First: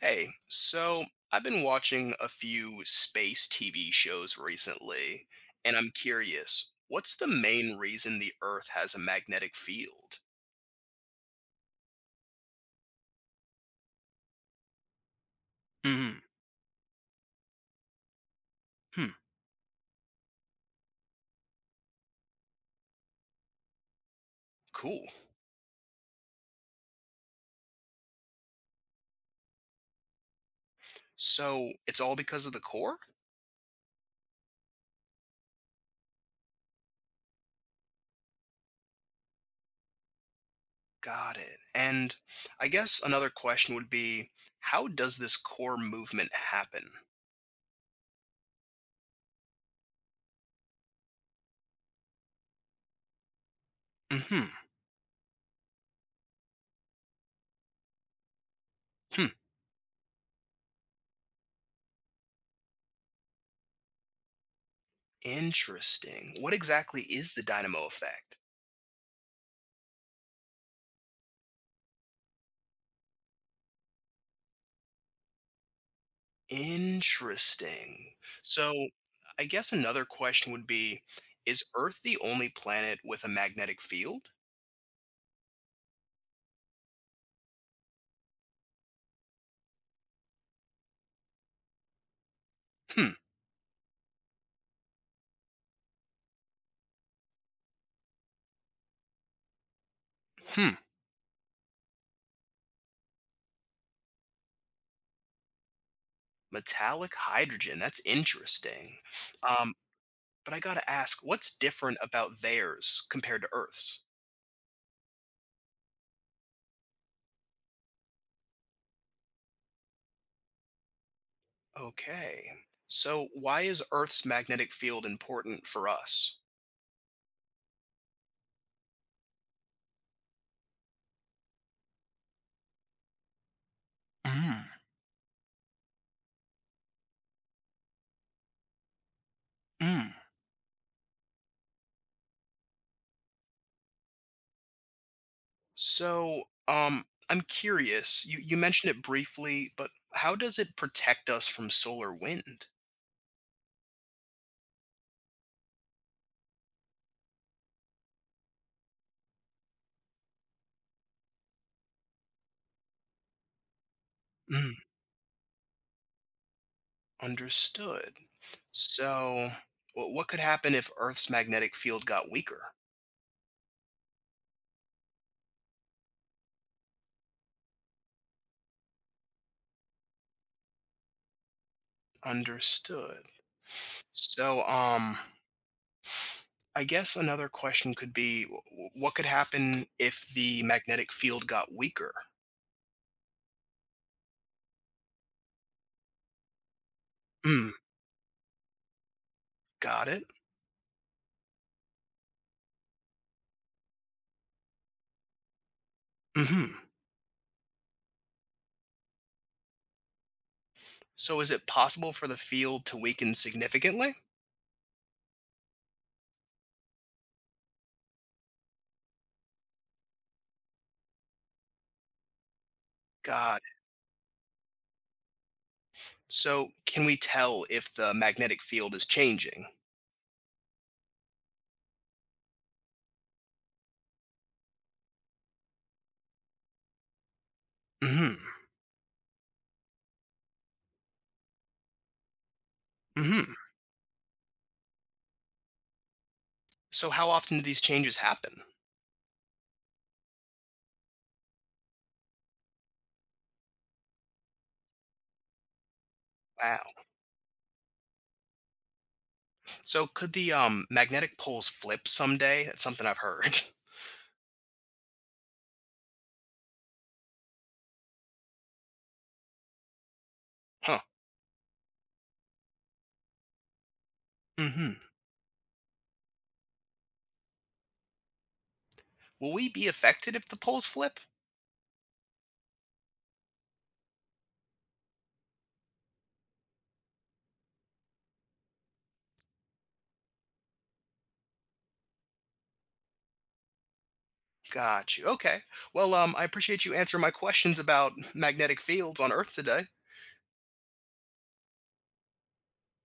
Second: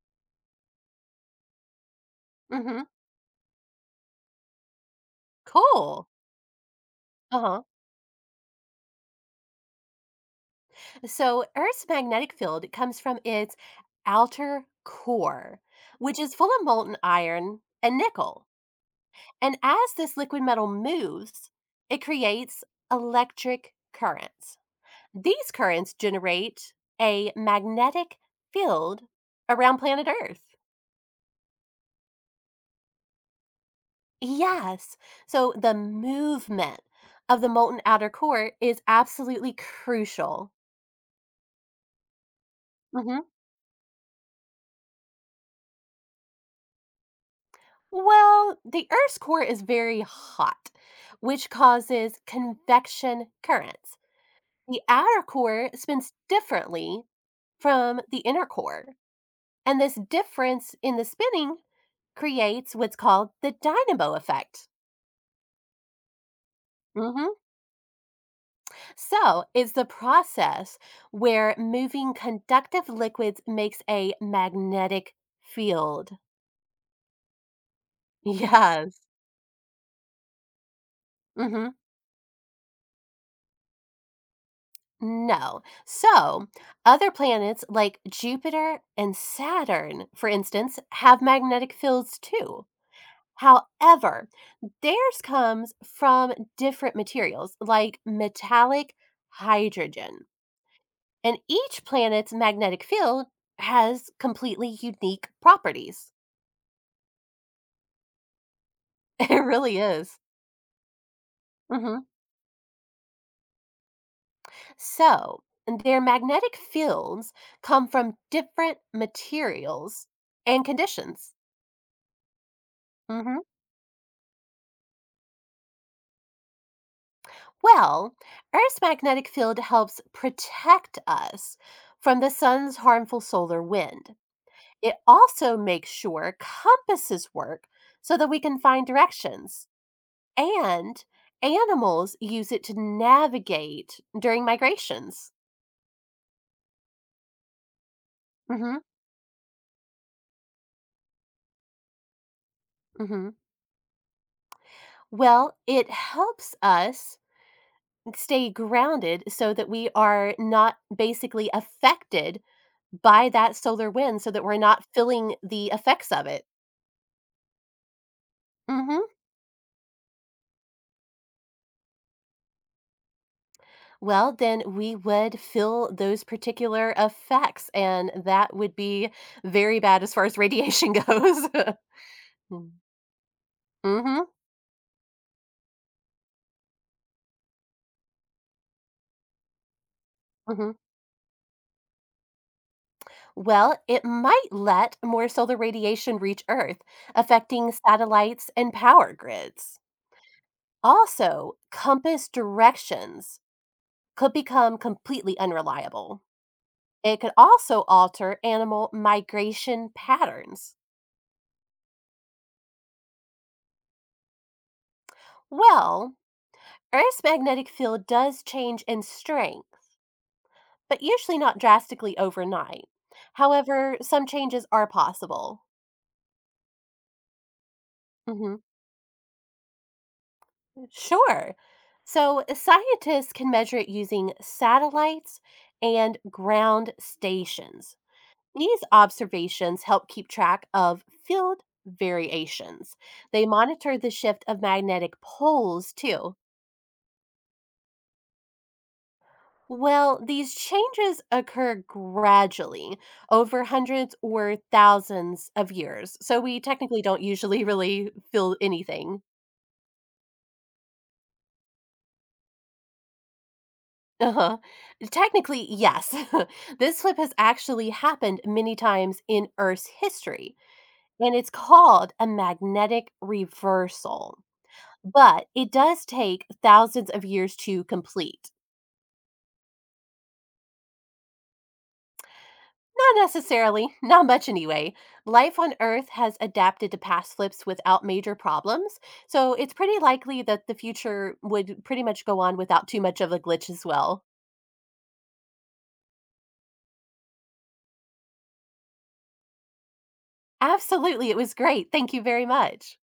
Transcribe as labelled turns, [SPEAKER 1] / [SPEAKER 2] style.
[SPEAKER 1] Hey, so I've been watching a few
[SPEAKER 2] Hmm.
[SPEAKER 1] space TV shows recently, and I'm
[SPEAKER 2] Cool.
[SPEAKER 1] curious, what's the
[SPEAKER 2] Uh-huh.
[SPEAKER 1] main reason the Earth has a magnetic field?
[SPEAKER 2] So Earth's magnetic field comes from its outer core, which
[SPEAKER 1] Hmm.
[SPEAKER 2] is full of molten iron and nickel.
[SPEAKER 1] Hmm.
[SPEAKER 2] And as this liquid metal moves, it creates electric currents.
[SPEAKER 1] Cool.
[SPEAKER 2] These currents generate a magnetic field around planet Earth.
[SPEAKER 1] So it's all because of the core?
[SPEAKER 2] Yes. So the movement of the molten outer core is absolutely crucial.
[SPEAKER 1] Got it. And I guess another question would be, how does this core movement happen?
[SPEAKER 2] Well, the Earth's core is very hot, which causes convection currents.
[SPEAKER 1] Hmm.
[SPEAKER 2] The outer core spins differently from the inner core,
[SPEAKER 1] Hmm.
[SPEAKER 2] and this difference in the spinning creates what's called the dynamo effect.
[SPEAKER 1] Interesting. What exactly
[SPEAKER 2] Mhm.
[SPEAKER 1] is the dynamo effect?
[SPEAKER 2] So, it's the process where moving conductive liquids makes a magnetic field.
[SPEAKER 1] Interesting. So,
[SPEAKER 2] Yes.
[SPEAKER 1] I guess another question would be, is
[SPEAKER 2] Mhm.
[SPEAKER 1] Earth the only planet with a magnetic field?
[SPEAKER 2] No. So, other planets like Jupiter and Saturn, for instance, have magnetic fields too.
[SPEAKER 1] Hmm.
[SPEAKER 2] However, theirs comes from different materials like metallic hydrogen.
[SPEAKER 1] Hmm.
[SPEAKER 2] And each planet's magnetic field has completely unique properties.
[SPEAKER 1] Metallic hydrogen. That's interesting.
[SPEAKER 2] It
[SPEAKER 1] Um,
[SPEAKER 2] really is.
[SPEAKER 1] but I gotta ask, what's different
[SPEAKER 2] Mhm.
[SPEAKER 1] about theirs compared to Earth's?
[SPEAKER 2] So, their magnetic fields come from different materials and conditions.
[SPEAKER 1] Okay. So,
[SPEAKER 2] Mhm.
[SPEAKER 1] why is Earth's magnetic field important for us?
[SPEAKER 2] Well, Earth's magnetic field helps protect us from the sun's harmful solar wind.
[SPEAKER 1] Mm.
[SPEAKER 2] It also makes sure compasses work so that we can find directions,
[SPEAKER 1] Mm.
[SPEAKER 2] and animals use it to navigate during migrations.
[SPEAKER 1] So, I'm curious. You
[SPEAKER 2] Hmm.
[SPEAKER 1] mentioned it briefly, but how does it protect us from solar wind?
[SPEAKER 2] Hmm. Well, it helps us stay grounded so that we are not basically affected by that solar wind, so that we're
[SPEAKER 1] Mm,
[SPEAKER 2] not feeling the effects of it.
[SPEAKER 1] understood.
[SPEAKER 2] Hmm.
[SPEAKER 1] So, what could happen if Earth's magnetic field got weaker?
[SPEAKER 2] Well, then we would feel those particular effects, and that would be very bad as far as radiation goes. Mm.
[SPEAKER 1] Understood.
[SPEAKER 2] Mhm,
[SPEAKER 1] So, I guess another question could be what could happen if the
[SPEAKER 2] mhm.
[SPEAKER 1] magnetic field got weaker?
[SPEAKER 2] Well, it might let more solar radiation reach Earth,
[SPEAKER 1] Mm,
[SPEAKER 2] affecting satellites and power grids.
[SPEAKER 1] got it.
[SPEAKER 2] Also, compass directions could become completely unreliable.
[SPEAKER 1] Hmm.
[SPEAKER 2] It could also alter animal migration patterns.
[SPEAKER 1] So, is it possible for the field to weaken significantly?
[SPEAKER 2] Well, Earth's magnetic field does change in strength but usually not drastically overnight.
[SPEAKER 1] Got it.
[SPEAKER 2] However, some changes are possible.
[SPEAKER 1] So, can we tell if the
[SPEAKER 2] Hmm.
[SPEAKER 1] magnetic field is changing?
[SPEAKER 2] Sure. So, scientists can measure it using satellites and ground stations.
[SPEAKER 1] Hmm.
[SPEAKER 2] These observations help keep track of field variations. They
[SPEAKER 1] Hmm.
[SPEAKER 2] monitor the shift of magnetic poles, too.
[SPEAKER 1] So, how often do these changes happen?
[SPEAKER 2] Well, these changes occur gradually over hundreds or thousands of years. So we
[SPEAKER 1] Wow.
[SPEAKER 2] technically don't usually really feel anything.
[SPEAKER 1] So could the magnetic poles flip someday? That's something I've heard.
[SPEAKER 2] Uh-huh. Technically, yes. This flip has actually happened many times in Earth's history,
[SPEAKER 1] Huh.
[SPEAKER 2] and it's called a magnetic reversal.
[SPEAKER 1] Mm-hmm.
[SPEAKER 2] But it does take thousands of years to complete.
[SPEAKER 1] Will we be affected if the poles flip?
[SPEAKER 2] Not necessarily, not much anyway. Life on Earth has adapted to past flips without major problems, so it's pretty likely that the future would pretty much go on without too much of a glitch as well.
[SPEAKER 1] Got you. Okay. Well, I appreciate you answering my questions about magnetic fields on Earth today.
[SPEAKER 2] Absolutely, it was great. Thank you very much.